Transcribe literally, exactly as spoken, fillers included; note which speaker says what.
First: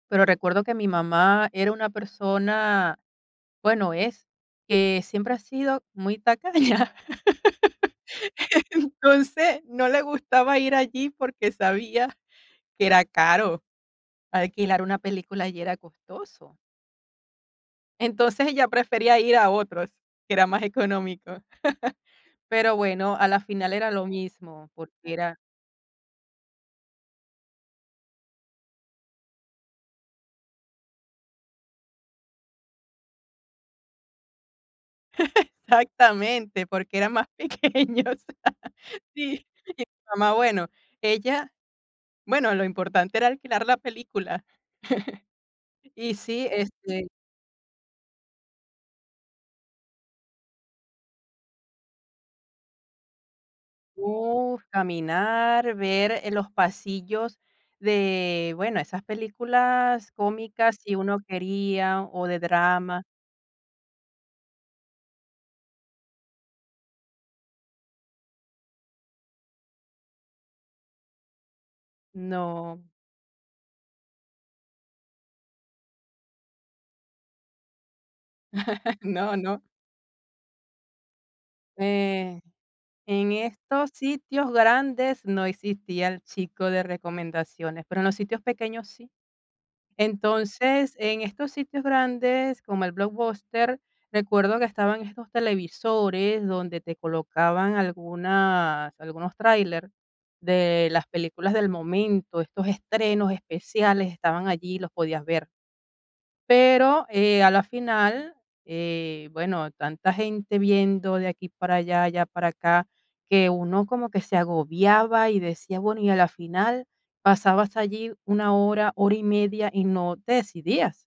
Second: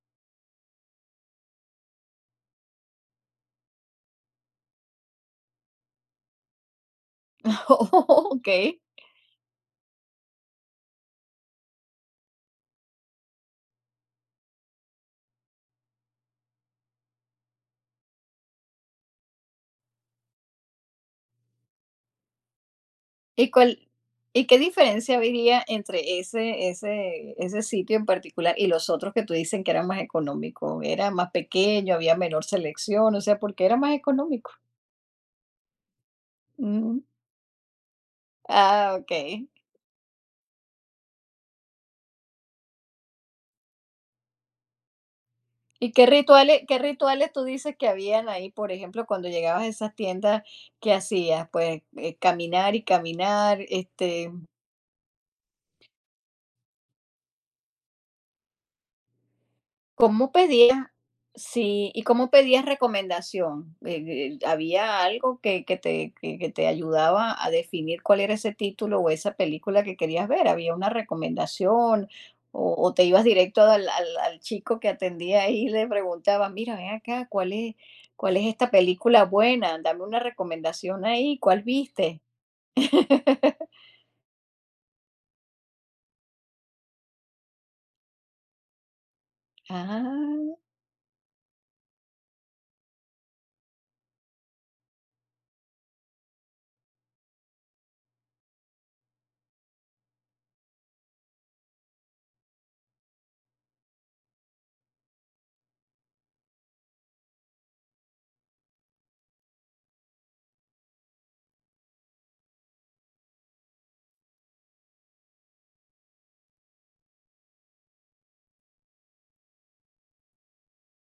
Speaker 1: Pero recuerdo que mi mamá era una persona bueno, es. Que siempre ha sido muy tacaña.
Speaker 2: Okey.
Speaker 1: Entonces, no le gustaba ir allí porque sabía que era caro alquilar una película allí era costoso. Entonces, ella prefería ir a otros, que era más económico. Pero bueno, a la
Speaker 2: ¿Y
Speaker 1: final
Speaker 2: cuál
Speaker 1: era lo
Speaker 2: y qué
Speaker 1: mismo, porque
Speaker 2: diferencia
Speaker 1: era
Speaker 2: había entre ese ese ese sitio en particular y los otros que tú dices que eran más económico? ¿Era más pequeño, había menor selección? O sea, ¿por qué era más económico?
Speaker 1: Exactamente, porque
Speaker 2: Mm.
Speaker 1: eran más pequeños,
Speaker 2: Ah,
Speaker 1: sí. Y
Speaker 2: okey.
Speaker 1: Mamá, bueno, ella bueno, lo importante era alquilar la película.
Speaker 2: ¿Y qué
Speaker 1: Y sí,
Speaker 2: rituales qué
Speaker 1: este
Speaker 2: rituales tú dices que habían ahí?, por ejemplo, cuando llegabas a esas tiendas, ¿qué hacías? Pues caminar y caminar, este
Speaker 1: uf, caminar, ver los pasillos de, bueno, esas películas
Speaker 2: ¿Cómo pedías?
Speaker 1: cómicas, si uno
Speaker 2: Sí,
Speaker 1: quería,
Speaker 2: ¿y
Speaker 1: o
Speaker 2: cómo
Speaker 1: de
Speaker 2: pedías
Speaker 1: drama.
Speaker 2: recomendación?, eh, ¿había algo que que te que que te ayudaba a definir cuál era ese título o esa película que querías ver? ¿Había una recomendación?, o
Speaker 1: No.
Speaker 2: o te ibas directo al al al chico que atendía ahí y le preguntabas: "Mira, ven acá, ¿cuál es cuál es esta película
Speaker 1: No, no.
Speaker 2: buena? Dame una recomendación ahí, ¿cuál viste?"
Speaker 1: En en estos sitios grandes no existía el chico de recomendaciones, pero en los sitios pequeños sí.
Speaker 2: Ah.
Speaker 1: Entonces, en estos sitios grandes, como el Blockbuster, recuerdo que estaban estos televisores donde te colocaban algunas algunos tráiler de las películas del momento, estos estrenos especiales estaban allí y los podías ver. Pero, eh, a la final, eh, bueno, tanta gente viendo de aquí para allá, allá para acá, que uno como que se agobiaba y decía, bueno, y a la final pasabas allí una hora, hora y media, y no te decidías.